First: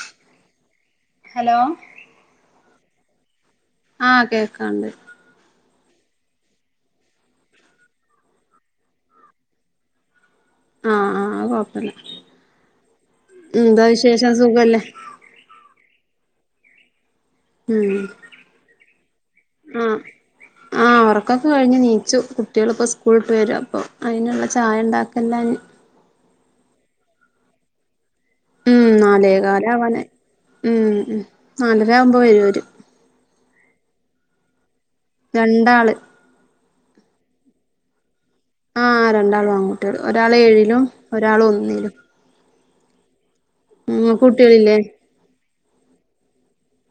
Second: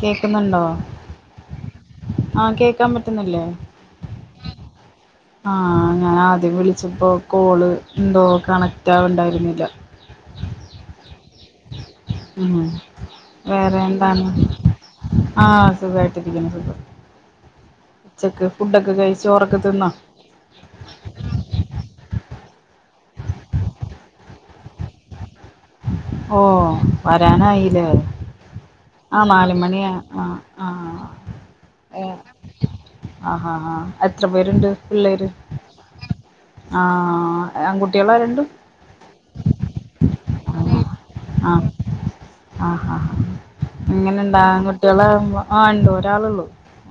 കേക്കുന്നുണ്ടോ ഹലോ ആ കേക്കാൻ പറ്റുന്നില്ലേ ആഹ് കേക്കാണ്ട് ആഹ ഞാൻ ആദ്യം വിളിച്ചപ്പോ കോള് ഇന്തോ കണക്റ്റ് ആവുണ്ടായിരുന്നില്ല [inaudible] ആ ആ ഉം വേറെ എന്താ വിശേഷം എന്താണ്- സുഖല്ലേ ആഹ് [unintelligible] [unintelligible] ഉം ഉച്ചക്ക് ഫുഡൊക്കെ കഴിച്ചു ചോറൊക്കെ തിന്ന ആഹ് ആഹ് ഉറക്കൊക്കെ കഴിഞ്ഞ് നീച്ചു കുട്ടികളിപ്പോ സ്കൂളിട്ട് വരും അപ്പൊ അതിനുള്ള ചായ ഉണ്ടാക്കൽലാണ് ഓ- വരാനായില്ലേ ഉം ആഹ നാല് മണിയാ നാലേകാലാവാനായി ആഹ ആഹ ഉം ഉം നാലര ഏ ആവുമ്പോ വരും ഓര് [inaudible] ആഹാ ആ എത്ര പേരുണ്ട് രണ്ടാള് ആഹ ആൺകുട്ടികള രണ്ടും ആഹ് ഒരാൾ ഒന്നിലും ആഹ ആ ഉം ഇങ്ങക്ക് ഇങ്ങനെണ്ടവും കുട്ടികളില്ലേ ആണ്കുട്ടികളാവുമ്പ ആ ഉണ്ട് ഒരാളള്ളൂ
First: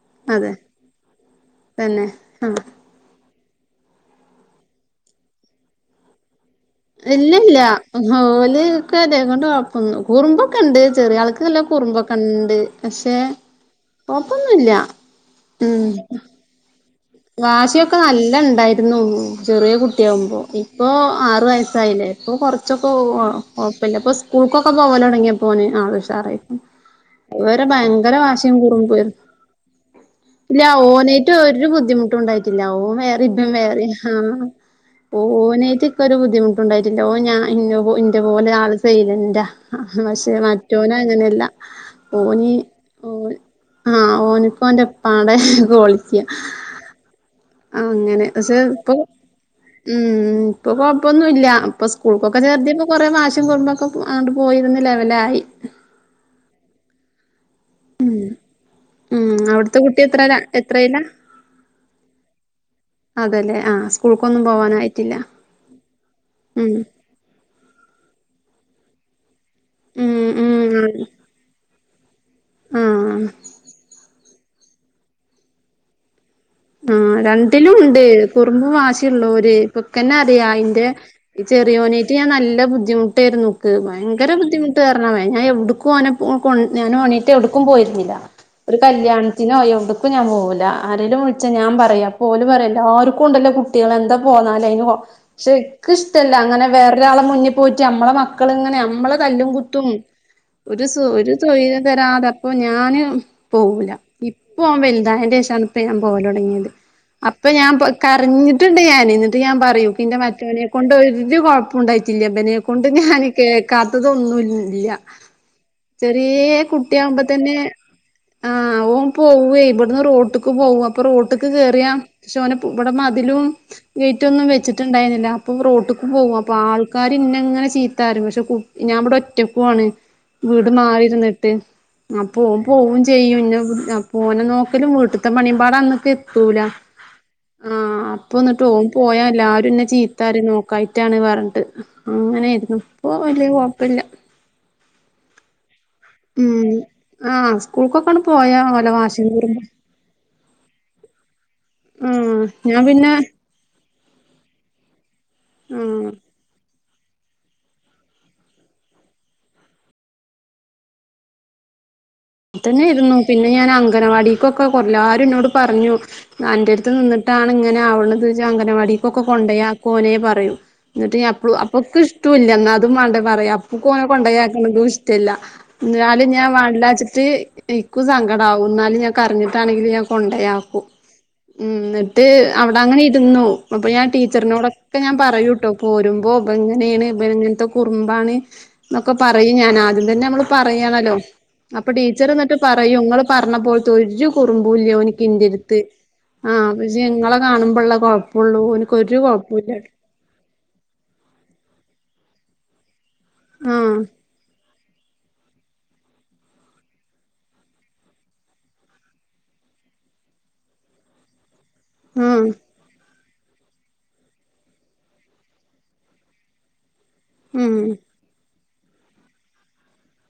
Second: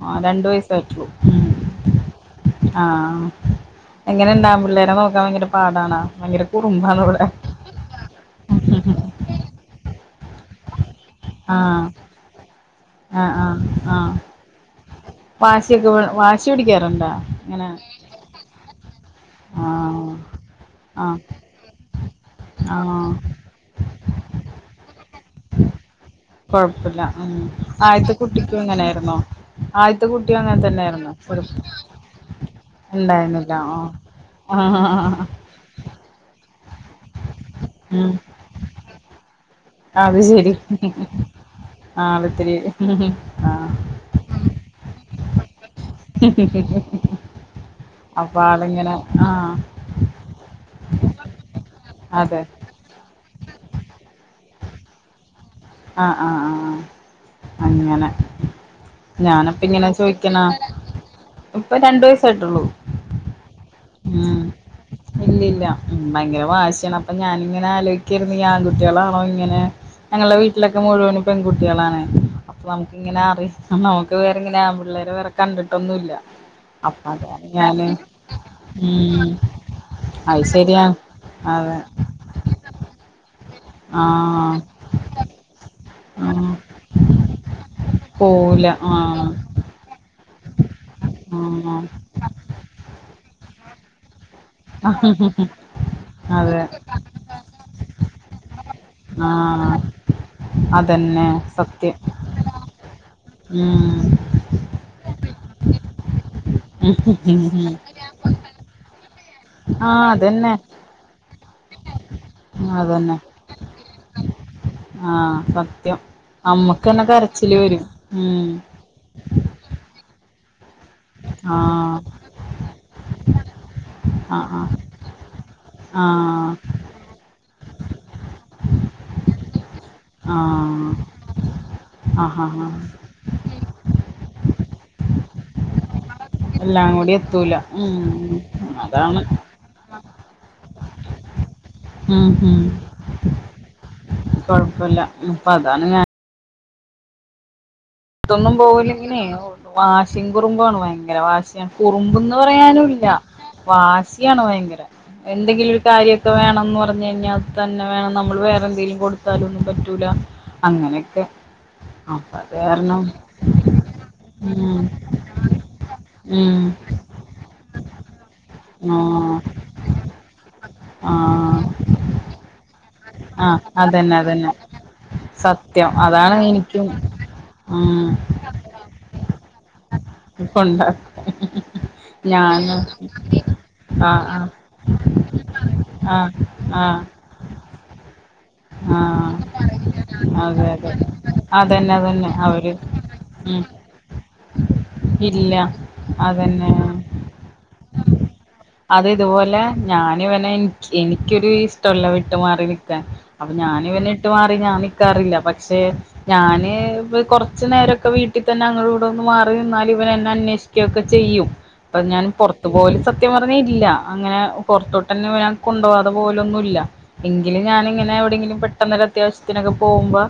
ആ രണ്ട അതെ വയസ്സായിട്ടുള്ളൂ മ്മ് തന്നെ ആഹ് ആ എങ്ങനെ ഇണ്ടാവകൻ പിള്ളേരെ നോക്കാൻ ഭയങ്കര പാടണാ ഭയങ്കര കുറുമ്പാണ് ഇവിടെ ഇല്ല ഇല്ല ല് ഓല് ഓലെ കൊണ്ട് കൊഴപ്പന്നു കുറുമ്പൊക്കെ ഉണ്ട് ചെറിയ ആൾക്ക്ല്ലാം നല്ലം ആഹ് കുറുമ്പൊ കണ്ട് പക്ഷെ ആഹ് ആഹ് ആഹ് കൊഴപ്പൊന്നുല്ല ഉം വാശിയൊക്കെ വാശി പിടിക്കാറുണ്ടാ ഇങ്ങനെ വാശിയൊക്കെ നല്ല ഉണ്ടായിരുന്നു ചെറിയ ആഹ് കുട്ടിയാകുമ്പോ ഇപ്പോ ആഹ് ആറു വയസ്സായില്ലേ ഇപ്പൊ കുറച്ചൊക്കെ ആഹ് കുഴപ്പല്ല ഇപ്പൊ സ്കൂൾക്കൊക്കെ പോവല തുടങ്ങിയപ്പോന് ആള് ഉ കൊഴപ്പല്ല മ്മ് ആദ്യത്തെ വാശിയും കുട്ടിക്കും അങ്ങനെ കുറുമ്പേരുന്നു ആയിരുന്നോ ആദ്യത്തെ കുട്ടിയും അങ്ങനെ തന്നെയായിരുന്നു ഒരു ബുദ്ധിമുട്ടണ്ടായിട്ടില്ല ഓ വേറെ ഇം വേറെ ആ ആഹ് ആഹ് ഓനായിട്ടക്കെ ഒരു ബുദ്ധിമുട്ട് ണ്ടായിട്ടില്ല ഞാൻ ഇ ഉം ഇന്റെ പോല ആള് സൈലന്റാ അത് പക്ഷെ ശരി മറ്റോന അങ്ങനെയല്ല- ഓനി ആളിത്തിരി ഓ ആ ആഹ ഓനിക്കോന്റെ- പ്പാടെ [inaudible] ആ അങ്ങനെ അപ്പൊ പക്ഷെ ആളിങ്ങനെ ഇപ്പൊ ആ മ്മ് ഇപ്പൊ കൊഴപ്പൊന്നുംല്ല കുറുമ്പൊക്കെ അതെ [unintelligible] കൊറെ വാശി കൊറമ്പൊക്കെ അണ്ട് പോയിരന്ന് ലെവലായി ആഹ് ആഹ ആഹ അങ്ങനെ ഉം ഞാനപ്പ അവിടുത്തെ ഇങ്ങനെ കുട്ടി എത്രേലാ ചോദിക്കണ എത്രയിലാ ഇപ്പ രണ്ടു വയസായിട്ടുള്ള അതെല്ലേ ആഹ് മ് സ്കൂൾക്കൊന്നും പോവാനായിട്ടില്ല ഇല്ലല്ല ഭയങ്കര ഉം വാശിയാണ് അപ്പൊ ഞാന ഇങ്ങനെ ആലോചിക്കരുന്നു ആൺകുട്ടികളാണോ ഇങ്ങനെ- ഉം ഞങ്ങളുടെ വീട്ടിലൊക്കെ ഉം മുഴുവനും പെൺകുട്ടികളാണ് അപ്പൊ നമുക്കിങ്ങനെ ആഹ് അറി നമുക്ക് വേറെങ്ങനെയാ ആൺപിള്ളേരെ വേറെ കണ്ടിട്ടൊന്നുല്ല ആ അപ്പൊ അതാണ് രണ്ടിലും ഞാന് ഉണ്ട് കുറുമ്പ് ഉം വാശിയുള്ളൂര് ഇപ്പൊ ഇക്കന്നെ അത് അറിയാ ശരിയാണ് ഇന്റെ- അതെ ചെറിയോനേറ്റ് ഞാൻ നല്ല ബുദ്ധിമുട്ടായിരുന്നു ആ ഭയങ്കര ബുദ്ധിമുട്ട് കാരണേ ഞാൻ എവിടുക്കും ആ ഞാൻ ണീട്ട എവിടുക്കും പോയിരുന്നില്ല പോവൂല ഒരു ആഹ് കല്യാണത്തിനോ എവിടക്കും ഞാൻ പോവില്ല ആരേലും ച്ച ഞാൻ പറയാ ഓല് പറയും എല്ലാർക്കും ഉണ്ടല്ലോ കുട്ടിൾ എന്താ [unintelligible] ആഹ് ഇൻക്ക് ഇഷ്ടല്ല അതെ അങ്ങനെ വേറൊരാളെ മുന്നിൽ പോയിട്ട് നമ്മളെ മക്കള ഇങ്ങനെ നമ്മ തല്ലും ആഹ് കുത്തും ഒരു അതന്നെ ഒരു സൊയിരം സത്യം തരാതെപ്പോ ഞാന് പോവൂല ഉം ഇപ്പൊ വലുതായ [unintelligible] ഇപ്പൊ ഞാൻ പോവാൻ തുടങ്ങിയത് അപ്പൊ ഞാൻ കരഞ്ഞിട്ടുണ്ട് ഞാൻ ഇന്നിട്ട് ഞാൻ പറയൂ ആഹ് ഇന്റെ അതന്നെ മറ്റവനെ കൊണ്ട് ഒരു കൊഴ ഉണ്ടായിട്ടില്ല ബനെ കൊണ്ട് അതന്നെ ഞാൻ കേക്കാത്തതൊന്നും ല്ല ആഹ് സത്യം ചെറിയ അമ്മക്കന്നെ കുട്ടിയകുമ്പോ കരച്ചില് തന്നെ വരും ഉം ആ ഓൻ പോവ ഇബ് അപ്പൊ റോട്ട്ക്ക് കേറിയ ആഹ് പക്ഷ ഓ ന ഇവിടെ മതിലും ഗേറ്റും ആഹ് ഒന്നും വെച്ചിട്ടുണ്ടരുന്നില്ല അപ്പൊ റോട്ട് ആഹ് പോകും അപ്പ ആഹ് ആൾക്കാരിന്നങ്ങനെ ചി ചീത്താരും പക്ഷെകുട്ട് ഞാൻ ഇവടെ ഒറ്റക്കാണ് വീട് മാറിരുന്നിട്ട് ആ ആഹ് പോ ആഹ് ആഹ് പോകവും ചെയ്യും ഇന്ന പോനെ നോക്കലും വീട്ടിലത്തെ പണിയമ്പാട അന്നക്കെ ല എല്ലാം കൂടി എത്തൂല ആ ഉം അപ്പ ഒന്നിട്ട് ഓൻ പോയ അതാണ് എല്ലാരുംന്ന ചീ ആരും നോക്കായിട്ടാണ് പറഞ്ഞിട്ട് ഉ ഉ അങ്ങനെയായിരുന്നു ഇപ്പൊ വല്യ കൊഴപ്പല്ല കൊഴപ്പല്ല അപ്പ അതാണ് കാര ഉം ആ് സ്കൂൾക്കൊക്കെയാണ് ഇതൊന്നും പോയ പോവൂല ഓലെ ഇങ്ങനെ വാഷിം കുറുമ്പ് വാശിയും കുറുമ്പാണ് ഭയങ്കര വാശിയാണ് കുറുമ്പ്ന്ന് ആഹ് ഞാൻ പറയാനുംല്ല പിന്നെ വാശിയാണ് ഭയങ്കര എന്തെങ്കിലും ഒരു ആഹ് കാര്യമൊക്കെ വേണംന്ന് പറഞ്ഞ ഞ ഞ അ തന്നെ വേണം നമ്മൾ വേറെ എന്തേങ്കിലും കൊടുത്താല ഒന്നും പറ്റൂല അങ്ങനെയൊക്കെ ആ അ തന്നെ ഇരുന്നു പിന്നെ ഞാൻ അംഗൻവാടിക്കൊക്കെ ഉം എല്ലാരും ന്നോട് പറഞ്ഞു ഉം അന്റെ ടുത്ത് നിന്നിട്ട് ഇങ്ങനെ ആവണത് ജ്ജ് അംഗനവാടി ക്കൊക്കെ ആഹ് കൊണ്ടേ ആക്കോനേ പറയും എന്നിട്ട ആഹ് അപ്പൊക്കെ ഇഷ്ട ഇല്ല എന്നാ അതും വാണ്ട പറയാ ആഹ് അപ്പൊ ഓനെ അതന്നെ അതന്നെ കൊണ്ടക്കണതും ഇഷ്ടല്ല സത്യം എന്നാലും അതാണ് ഞാൻ എനിക്കും വാണ്ടിലാച്ചിട്ട് എനിക്കും ഉം സങ്കടാവും ന്നാലും ഞാൻ കറിഞ്ഞിട്ടാണെങ്കിലും ഞാൻ ഇപ്പ കൊണ്ടയാക്കും ഉണ്ടാക്ക മ് ന്നിട്ട് ഞാന് അവിടെ അങ്ങനെ ഇരുന്നു അപ്പൊ ഞാൻ ആഹ് ആഹ് ടീച്ചറിനോടൊക്കെ ഞാൻ പറയൂ ട്ടോ ആഹ് പോരുമ്പോൾ ഇബ ആഹ് ങ്ങനെയാണ് ഇനെ കുറുംബ ആ ന്നൊക്കെ പറയും ഞാൻ ആദ്യം തന്നെ നമ്മള് അതെ അതെ പറയണല്ലോ അപ്പൊ അതന്നെ ടീച്ചർ അതന്നെ ന്നിട്ട് അവര് പറയും ഇങ്ങൾ പറഞ്ഞ ഉം പോലത്തെ ഒരു കുറുമ്പൂല്ല ഓനിക് ഇല്ല എന്റടുത്ത് ആഹ് അതന്നെ ജ് ങ്ങളെ കാണുമ്പോള്ള കൊഴപ്പള്ളൂ അത് ഓനിക്കൊരു ഇതുപോലെ കൊഴപ്പല്ല ഞാനിവനെ എനിക്കൊരു ഇഷ്ടല്ല വിട്ട് മാറി നിക്കാൻ അപ്പൊ ഞാൻ ആഹ് ഇവനെ വിട്ട് മാറി ഞാൻ നി ക്കാറില്ല പക്ഷെ ഞാന് കൊറച്ചു നേരൊക്കെ വീട്ടിൽ തന്നെ അങ്ങോടും ഇങ്ങോട് ഒന്ന് മാറി നിന്നാലും ഇവനെന്നെ അന്വേഷിക്കുകൊക്കെ ചെയ്യും അപ്പൊ ഞാൻ ആഹ് പുറത്തുപോലും സത് സത്യം പറഞ്ഞ ഇല്ല അങ്ങനെ പുറത്തോട്ട്ന്നെ ഒരാൾ കൊണ്ടുപോവാതെ പോലൊന്നും ഇല്ല എങ്കിലും ഉം ഞാനിങ്ങനെ എവിടെയെങ്കിലും പെട്ടെന്നൊരു അത്യാവശ്യത്തിനൊക്കെ പോകുമ്പോ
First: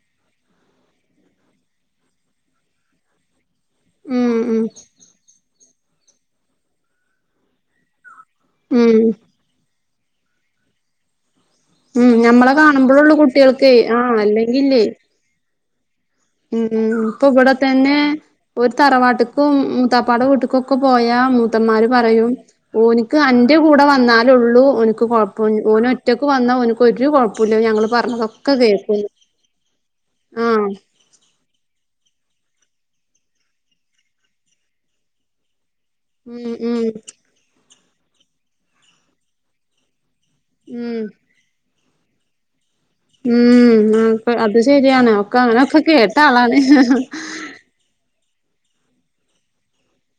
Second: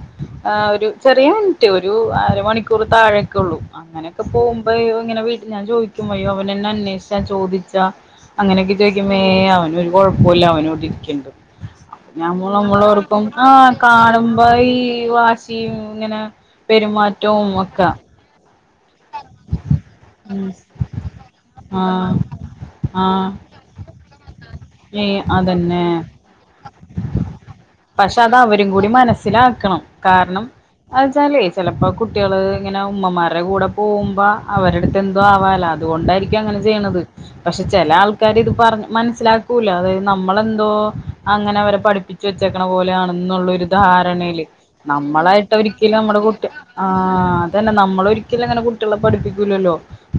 ആ ഒരു ചെറിയ മിനിറ്റ് ഒരു അരമണിക്കൂർ താഴേക്കുള്ളൂ അങ്ങനെയൊക്കെ ഉം ഉം പോകുമ്പോ ഇങ്ങനെ വീട്ടിൽ ഞാൻ ചോദിക്കും അയ്യോ അവൻ എന്നെ അന്വേഷിച്ചാ ചോദിച്ചാ അങ്ങനെയൊക്കെ ഉം ചോദിക്കുമ്പേ ഏയ് അവനൊരു കുഴപ്പില്ല അവന ഒടരിക്കണ്ട് ഉം അപ്പൊ ഞാൻ ഞമ്മളെ കാണുമ്പോഴൊള്ളു കേറുമ്പോ ആ കുട്ടികൾക്കേ ആഹ് കാണുമ്പോ ഈ അല്ലെങ്കില്ലേ വാശിയ ഉം ഇപ്പൊ ബടത്തന്നെ ഒരു തറവാട്ടക്കും മൂത്താപ്പാട ഉം വീട്ടക്കൊക്കെ പോയാ മൂത്തന്മാര് ആഹ് പറയും ഓനിക്ക് ആഹ് അഞ്ച് ന്റെ കൂടെ വന്നാലള്ളൂ ഓനിക്ക് ഏ കൊഴപ്പ ഓൻ അതന്നെ ഒറ്റക്ക് വന്നാ ഓനിക്ക് ഒരു കൊഴപ്പല്ല ഞങ്ങള് പക്ഷെ അത് പറഞ്ഞതൊക്കെ അവരും കൂടി കേൾക്കും മനസ്സിലാക്കണം കാരണം അത് വെച്ചാലേ ചിലപ്പോ കുട്ടികള് ഇങ്ങനെ ഉമ്മമാരുടെ കൂടെ പോകുമ്പോ അവരെടുത്ത് എന്തും ആവാല്ലോ അതുകൊണ്ടായിരിക്കും ഉം അങ്ങനെ ഉം ചെയ്യണത് പക്ഷെ ചെല ആൾക്കാര് ഇത് മനസ്സിലാക്കൂല അതായ നമ്മളെന്തോ അങ്ങനെ അവരെ പഠിപ്പിച്ചു വെച്ച പോലെയണെന്നുള്ള ഒരു ഉം ഉം ധാരണയില് അത് ശരിയാണ് ഒക്കെ നമ്മളായിട്ട് അങ്ങനൊക്കെ ഒരിക്കലും കേട്ട നമ്മുടെ കുട്ടി ആളാണ് ആ തന്നെ നമ്മള് ഒരിക്കലും അങ്ങനെ കുട്ടികളെ പഠിപ്പിക്കൂല്ലല്ലോ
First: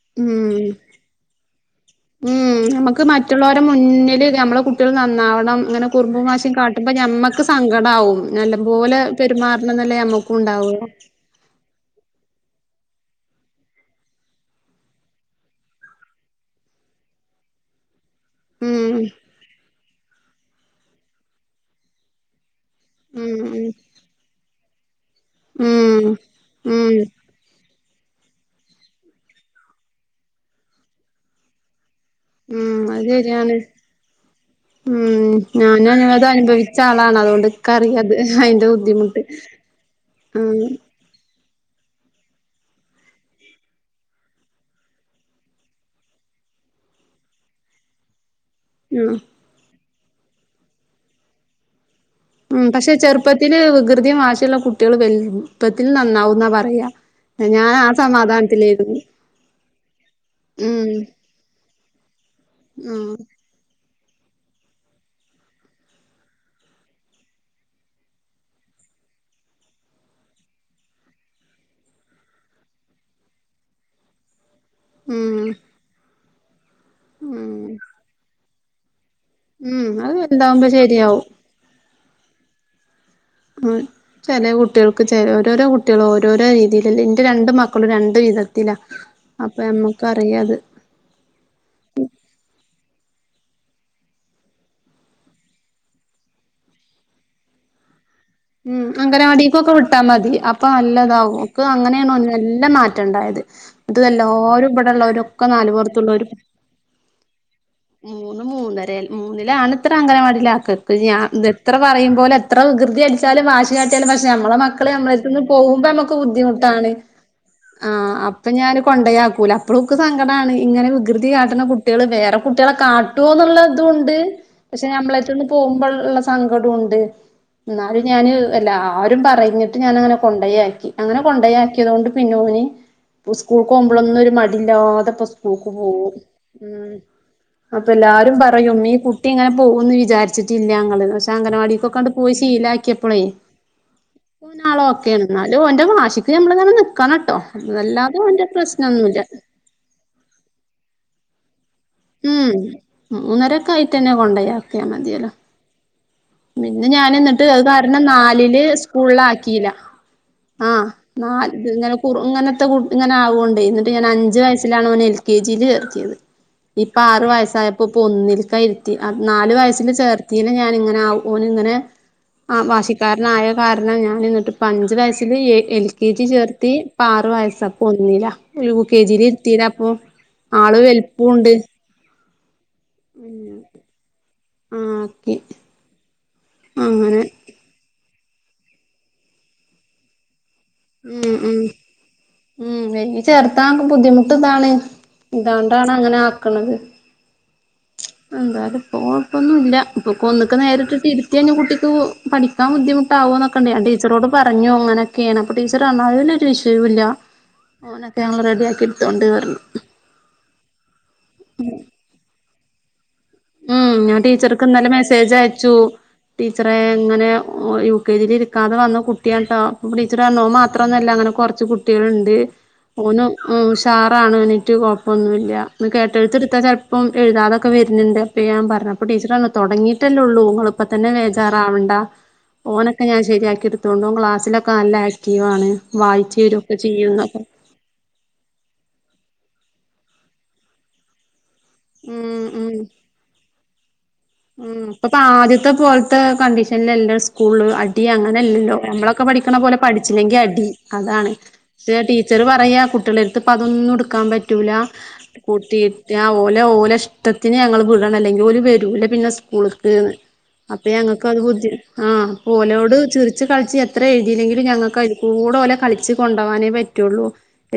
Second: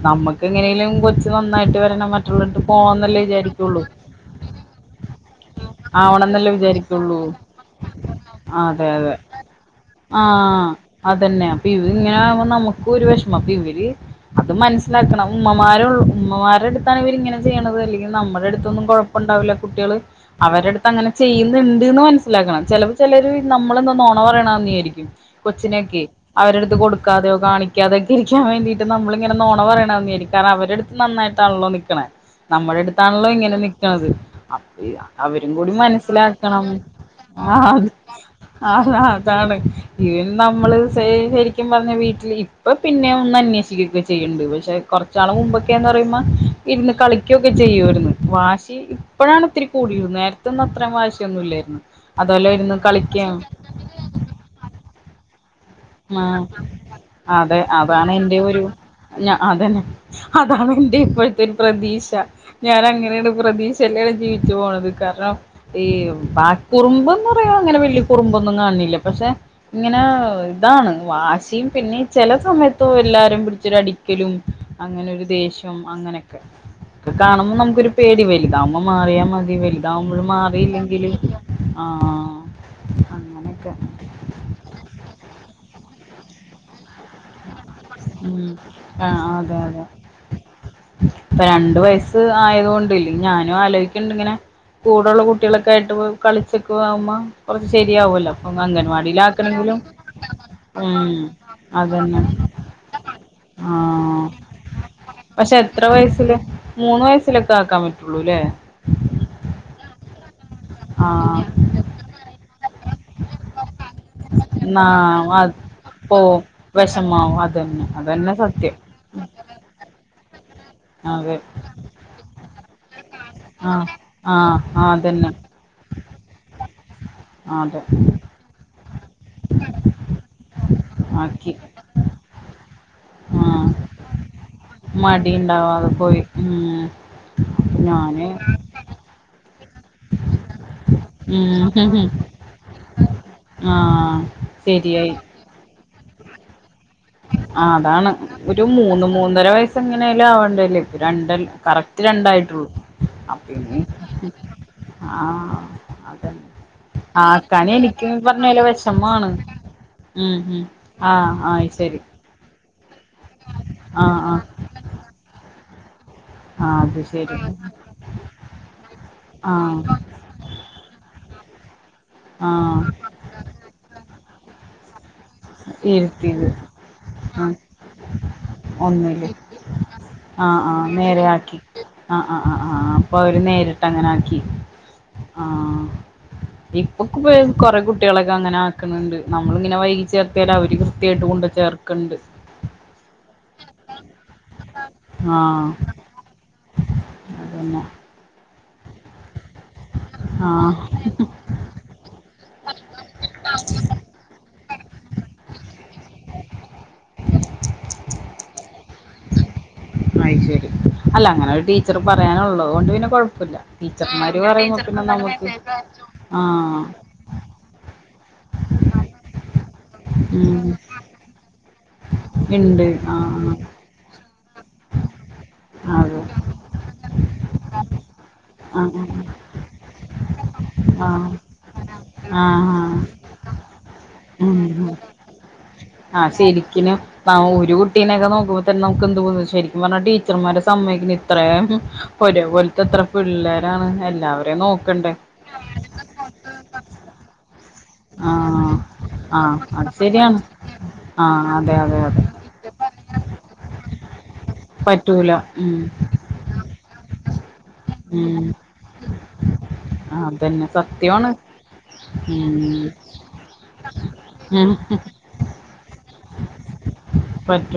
നമ്മുക്ക് ഉം എങ്ങനെലും കൊച്ച് നന്നായിട്ട് വരണം മറ്റുള്ളവർക്ക് പോവാന്നല്ലേ വിചാരിക്കുള്ളൂ [unintelligible] നമ്മടെ കുട്ടികൾ നന്നാവണം അങ്ങനെ കുറുമ്പും വാശിയും ആവണന്നല്ലേ കാട്ടുമ്പോൾ വിചാരിക്കുള്ളൂ ഞമ്മക്ക് സങ്കടാവും നല്ലപോലെ ആഹ അതന്നെ അപ്പ ഇതിങ്ങനെയാവുമ്പോ നമുക്ക് ഒരു വിഷമം ഇവര് അത് മനസ്സിലാക്കണം ഉമ്മമാര ഉമ്മമാരുടെ അടുത്താണ് ഇവരിങ്ങനെ ചെയ്യണത് അല്ലെങ്ക നമ്മുടെ അടുത്തൊന്നും ഉം കുഴപ്പുണ്ടാവില്ല കുട്ടികള് അവരുടെ അടുത്ത് അങ്ങനെ ചെയ്യുന്നുണ്ട്ന്ന് മനസ്സിലാക്കണം ചിലപ്പോ ചിലർ ഉം നമ്മളെന്താ നൊണ പറയണത ന്ന് വിയാരിക്കും ഉം കൊച്ചിനെക്കെ ഉം അവരടുത്ത് ഉം കൊടുക്കാതെയോ കാണിക്ക അതൊക്കെ ഇരിക്കാൻ വേണ്ടീട്ട് നമ്മളിങ്ങനെ നോണ പറയണന്നരിക്ക കാരണം അവര അടുത്ത് നന്നായിട്ടാണല്ലോ നിക്കണേ ഉം നമ്മുടെ അത് അടുത്താണല്ലോ ഇങ്ങനെ ശരിയാണ് നി ഉം അവരും കൂടി ഞാന് അത് മനസിലാക്കണം അനുഭവിച്ച ആളാണ് അതുകൊണ്ട് ആ ഇക്കറിയാത് അയിന്റെ അല്ല ബുദ്ധിമുട്ട് അതാണ് ഇവന് ഉം നമ്മള് ശരിക്കും പറഞ്ഞ വീട്ടില്- ഇപ്പ പിന്നെ ഒന്ന് അന്വേഷിക്കുകൊക്കെ ചെയ്യുന്നുണ്ട് പക്ഷെ കുറച്ചാള് മുമ്പൊക്കെ എന്ന് പറയുമ്പോ ഇരുന്ന് കളിക്കൊ- ചെയ്യരുന്നു വാശി ഉം ഇപ്പോഴാണ് ഒത്തിരി കൂടിയത് നേരത്തൊന്നും അത്രയും വാശിയൊന്നുമല്ലായിരുന്നു. ഉം പക്ഷെ ചെറുപ്പത്തില്ൽ വികൃതിയും ആാശിയുള്ള കുട്ടികൾ വെലുപ്പത്തിൽ നന്നാവു ആഹ് ന്ന പറയാ. അതെ ഞാൻ ആ അതാണ് എൻറെ ഒരു സമാധാനത്തിലായിരുന്നു ഞ അതന്നെ അതാണ് ഉം എന്റെ ഇപ്പോഴത്തെ ഒരു പ്രതീ- ഞാൻ ഉം അങ്ങനെയാണ് പ്രതീ- ചല്ലും ജീവിച്ചു പോണത് കാരണം ഈ ബ കുറുമ്പ് എന്ന് പറയാോ അങ്ങനെ വലിയ കുറുമ്പൊന്നും കാണ- പക്ഷെ ഇങ്ങനെ. ഇതാണ് വാശിയും പിന്നെ ചില സമയത്തോ എല്ലാരും പിടിച്ചരു അടിക്കലും. അങ്ങനെ ഒരു ഉം ദേഷ്യം അങ്ങനെയൊക്കെ ഒക്കെ കാണുമ്പോൾ ഉം നമുക്കരു പേടി വലുതാവകുമ്പോ മാറിയ- മതി ഉം അത് വലുതാവകുമ്പോഴും വലുതാവുമ്പോ മാറിയില്ലെങ്കില് ശരിയാവും ആഹ് - ചില കുട്ടികൾക്ക് ച ഓരോരോ കുട്ടികൾും ഓരോരോ രീതിൽ എന്റെ രണ്ട് മക്ക - മക്കള് രണ്ട് ഉം വിധത്തിലാ അപ്പൊ നമ്മക്ക് അറിയത്- ഇപ്പ രണ്ട വയസ്സ് ആയത കൊണ്ടല്ല ഞാനും ആലോചിക്കണ്ട ഇങ്ങനെ. കൂടെള്ള കുട്ടികളൊക്കെ ആയിട്ട് കളിച്ചൊക്കെ ആവുമ്പോ കുറച്ച് ശരിയാവല്ലോ. മ് അംഗനവാടിക്കൊക്കെ വിട്ടാ മതി അപ്പൊ ഉം നല്ലതാവും ക്കാ അതന്നെ അങ്ങനെയാണോല്ല നല്ല മാറ്റം ഉണ്ടായത് അത് ആഹ് എല്ലരും ഇവിടെള്ളവരൊക്കെ പക്ഷെ നാല് എത്ര പൊറത്തുള്ളോരും വയസ്സില് - മൂന്ന് വയസ്സിലൊക്കെ ആക്കാൻ പറ്റുള്ളൂ ല്ലേ മൂന്ന് മൂന്നര മൂന്നില അണത്ര അങ്ങാണ- ആഹ് ഞാൻ എത്ര പറയുമ്പോല എത്ര വികൃതി- ചാലും വാശ കാട്ടിയാലും പക്ഷെ നമ്മള ന്നാ മക്കള് നമ്മള നിന്ന് അത് പോകുമ്പോ നമുക്ക് പോവും ബുദ്ധിുട്ടാണ്. വിഷമാവും അതന്നെ ആഹ് അതന്നെ അപ്പൊ സത്യം ഞാന് കൊണ്ടയാക്കൂല അപ്പളും ഇൻക് - ഇങ്ങനെ വികൃതി അതെ കാട്ടുന്ന കുട്ടികൾ വേറെ കുട്ടികളെ കാട്ടുവോ എന്നുള്ള ആഹ് തുണ്ട് ആഹ് പക്ഷെ ആഹ് നമ്മള അതന്നെ ട്തന്ന് പോ - പോകുമ്പോൾ ഉള്ള സങ്കഡോണ്ട്. ആ അതെ. അവര് ഞാന് എല്ലാരും പറഞ്ഞിട്ട് ഞാനങ്ങനെ കൊണ്ടയാക്കി അങ്ങനെ ആക്കി കൊണ്ടയാക്കിയത് കൊണ്ട് പിന്നോണ് - ആഹ് സ്കൂൾക്ക് പോകുമ്പോളൊന്നും ഒരു മടില്ലാതെ ഇപ്പോ മടി സ്കൂൾക്ക് ഉണ്ടാവാതെ പോകും പോയി ഉം മ്. അപ്പൊ ഞാന് എല്ലാരും പറയും നീ കുട്ടി ഇങ്ങനെ- പോകു വിചാരിട്ടില്ല ങ്ങള് പക്ഷെ ഉം അങ്കൻവാടിക്കണ്ട് പോയി ശീലാ - ക്യപ്പളേ ആഹ് ഓനാൽ ഒക്ക ശരിയായി എന്നാലും ഓന്റെ വാഷിക്ക് നമ്മൾ- ആ അതാണ് ഒരു മൂന്ന് മൂന്നര വയസ്സ എങ്ങനൊലും ആവണ്ടല്ലേ രണ്ടല്ല കറക്റ്റ്- ഉം രണ്ടായിട്ടുള്ള ആ മൂന്നരൊക്കെ പിന്നെ ആയിട്ടന്നെ കൊണ്ടയാക്കിയാ മതിയല്ലോ ആ- അതെ പിന്നെ ഞാൻ എന്നിട്ട് അത് ആക്കാനി കാരണം എനിക്ക് പറഞ്ഞല നാലില് വിഷമമാണ്. സ്കൂളിലാക്കിയില്ല മ് മ് ആഹ് ആ ശരി. കു ഇങ്ങനത്തെ കു ഇങ്ങനെ ആവുകൊണ്ട എന്നിട്ട് ഞാൻ ആഹ് അഞ്ച് ആഹ് വയസ്സിലാണ് ഓനെ എൽ കെ ജിയിൽ ചേർയത്. ആഹ് ഇപ്പൊ അത് ആറു ശരി വയസായപ്പോൊ പൊന്നില്ക്ക ഇരുത്തി. നാല് ആഹ് വയസ്സില് ചേർത്തിൽ ഞാൻ ഇങ്ങനെ ഓനങ്ങനെ- ആ ആഹ് വാശിക്കാരനായ കാരണം ഞാനിന്നിട്ട് പ്പ അഞ്ച വയ- എൽ കെ ജി ഇരുത്തിയത് ചേർത്തി ഇപ്പ ആറു ആഹ് വയസ്സപ്പ ഒന്നില്ല യൂ കെ ജിൽ ഒന്നില് ഇരുത്തില്ല അപ്പൊ. ആള് വലുപ്പുണ്ട്. ആ ആഹ അപ്പൊ അവര് നേരിട്ട് അങ്ങനെ ആക്കി ആഹ് ഓക്കെ ആഹ്. ഇപ്പൊക്ക അങ്ങനെ കുറെേ കുട്ടികളൊക്കെ അങ്ങനെ ആക്കുന്നുണ്ട് നമ്മള ഇങ്ങനെ വൈകി ചേർ - മ് മ് എനി ചേർത്താക്ക് ബുദ്ധിമുട്ട് ഇതാണ് ആഹ് ഇതാണ്ടാണ് അങ്ങനെ ആക്കണത് അതന്നെ എന്തായാലപ്പോ- ഇപ്പൊന്നും ഇപ്പൊ ഒക്ക് ആഹ് നേരിട്ട ഇത്തിയഴഞ്ഞ കുട്ടിക്ക് പഠിക്കാൻുദ്ധിമുട്ടകോ ന്നൊക്കെണ്ട ഞാൻ ടീച്ചരോട് - പറഞ്ഞു അങ്ങനൊക്കെണ്. ടീച്ചറ് പറഞ്ഞു അയിനൊരുവിഷയില്ല അങ്ങനൊക്കെ ഞങ്ങള്ൾ റെഡിയ ക്കി എടുത്തൊണ്ട് പറഞ്ഞു അഹ് ശെരി അല്ല അങ്ങനെ ഒരു ടീച്ചർ പറയാനുള്ളത് കൊണ്ട് പിന്നെകുഴ മ് ഞാൻ ടീച്ചർക്ക് ഇന്നലെ മെസ്സേജ് അയച്ചു ടീച്ചറെ ആഹ് ഇങ്ങനെ- ഇതിൽ ഇരിക്കാതെ വന്നു കുട്ടിയ ട്ടൊ അപ്പൊ ടീച്ചർറഞ്ഞു ഉം ഓമാത്രംന്നുമല്ല അങ്ങനെ കുറച്ച് കുട്ട- കുട്ടികളുണ്ട് ഇണ്ട് ഓന ആഹ് ഉഷാറാണ്. ഒന്നും ഇല്ല അതെ കേട്ടെടുത്ത് എടുത്താൽ ചിലപ്പം എഴുതതൊക്കെ വരുന്നുണ്ട്. ആ ഞാൻപറഞ്ഞഅപ്പൊ ടീച്ചർപറഞ്ഞ് തുടങ്ങിട്ടല്ലേള്ളൂ നിങ്ങൾ ഇപ്പ ആ തന്നെ വേജാറാവണ്ട. ആ ആ ഫോനൊക്കെ ഞാൻ ശരിയാക്കി എടുത്തൊണ്ടും ക്ലാസ്സിലൊക്കെ ഉം നല്ല ആക്റ്റീവ് ആണ് ആ വായിച്ച്രും രു ഒഒക്കെ ശരിക്കിനും ചെയ്യുന്ന.. ആ ഒരു കുട്ടീനെയൊക്കെ നോക്കുമ്പോ തന്നെ നമുക്ക് എന്ത് തോന്നും ശരിക്കും പറഞ്ഞൽ ടീച്ചർമാരെ സമ്മയക്കന് ഇത്ര.. ഉ ഉം ഒരേപോലത്തെ എത്ര പിള്ളേരാണ് എല്ലാവരും. ഉ ഇപ്പ ആദ്യത്തെ പോലത്തെ കണ്ടീഷനൽല്ല സ്കൂളില് ആ അങ്ങനെല്ലല്ലോ നമ്മളൊക്കെ ആ പഠിക്കണ പോലെ അത് ശരിയാണ് പഠിച്ചില്ലെങ്കിൽ അടി ആ അതാണ് അതെ അതെ അതെ ടീച്ചർ പറയാ.. കുട്ടികളടുത്ത്അതൊന്നും എടുക്കാൻ പറ്റൂ ല പറ്റൂല ഉം കുട്ടിഓല ഓല ഇഷ്ടത്തിന് ഞങ്ങൾ. ഉം അല്ലെങ്കിൽവരൂല സ്കൂളിലേക്ക് ന്ന് അതന്നെ അപ്പോ ഞങ്ങൾക്ക് സത്യമാണ് അത് ബുദ്ധി അ ഒ ഉം ാല് ചിരിച്ചു കളിച്ചു എത്ര എഴുതിയില്ലെങ്കിലും ഉം ഞങ്ങൾക്ക് അതിൽ കൂടെ ഓലെ കളിച്ചകൊണ്ടോവാനെ പറ്റുള്ളൂ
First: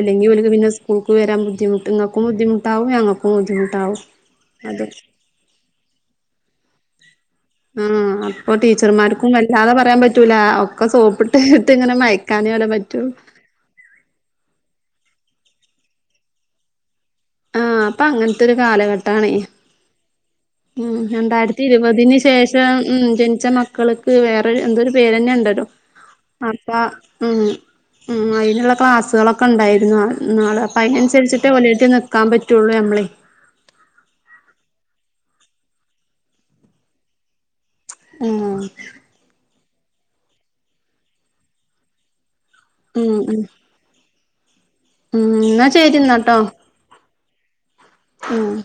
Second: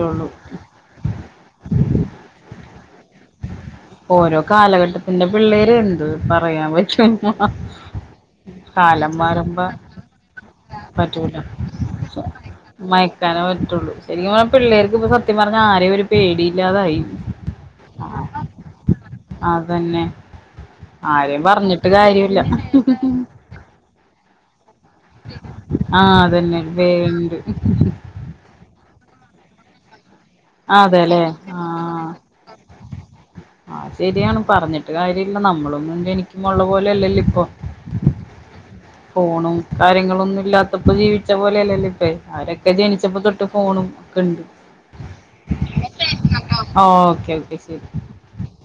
അല്ലെങ്കിൽ ഓലക്ക് പിന്നെ സ്കൂൾക്ക് വരാൻ ബുദ്ധിമുട്ട് ഇങ്ങൾക്കും ബുദ്ധിമുട്ടാവും ഞങ്ങൾക്കും ബുദ്ധിമുട്ടാവും അത് എന്റെ പിള്ളേര് എന്ത് പറയാൻ പറ്റു,,, ആഹ് അപ്പൊ ടീച്ചർമാർക്കും കാലമാറുബ വല്ലാതെ പറയാൻ പറ്റൂല ഒക്കെ സോപ്പിട്ട് പറ്റൂല ഇട്ട് ഇങ്ങനെ മയക്കാനേ ഓലെ പറ്റുള്ളൂ മയക്കാനെ പറ്റുള്ളൂ ശരിക്കും പറഞ്ഞാൽ പിള്ളേര് സത്യം പറഞ്ഞ ആരേ ഒരു പേടിയില്ലാതായി ആഹ അപ്പൊ അങ്ങനത്തെ ഒരു കാലഘട്ടണ അതന്നെ ഉം ആരെയും രണ്ടായിരത്തി പറഞ്ഞിട്ട് ഇരുപതിന് കാര്യമില്ല ശേഷം ഉം ജനിച്ച മക്കൾക്ക് വേറെ എന്തോരു പേര് തന്നെ ഉണ്ടല്ലോ ആ അതന്നെ അപ്പാ വേണ്ട് ഉം ഉം ഒക്കെ ഉണ്ടായിരുന്നു ഇന്നാള് അപ്പോ അതിനനുസരിച്ചിട്ട് ഓലേറ്റ് ആഹ ശരിയാണ് പറഞ്ഞിട്ട മ കാര്യമല്ല നമ്മളൊന്നും എനിക്കും ഉള്ള പോലെല്ലല്ലോ ഇപ്പൊ ഉം ഫോണും കാര്യങ്ങളൊന്നും ഇല്ലാത്തപ്പോ ജീവിച്ച പോലെയല്ലല്ലോ ഇപ്പോ ആരൊക്കെ ഒക്കെ ഉം ജനിച്ചപ്പോ ഉം തൊട്ട് ഫോണും ഒക്കെ ഉണ്ട് ഉം എന്നാ ശരി എന്നാട്ടോ ഓക്കെ ഓക്കെ ശരി ഉം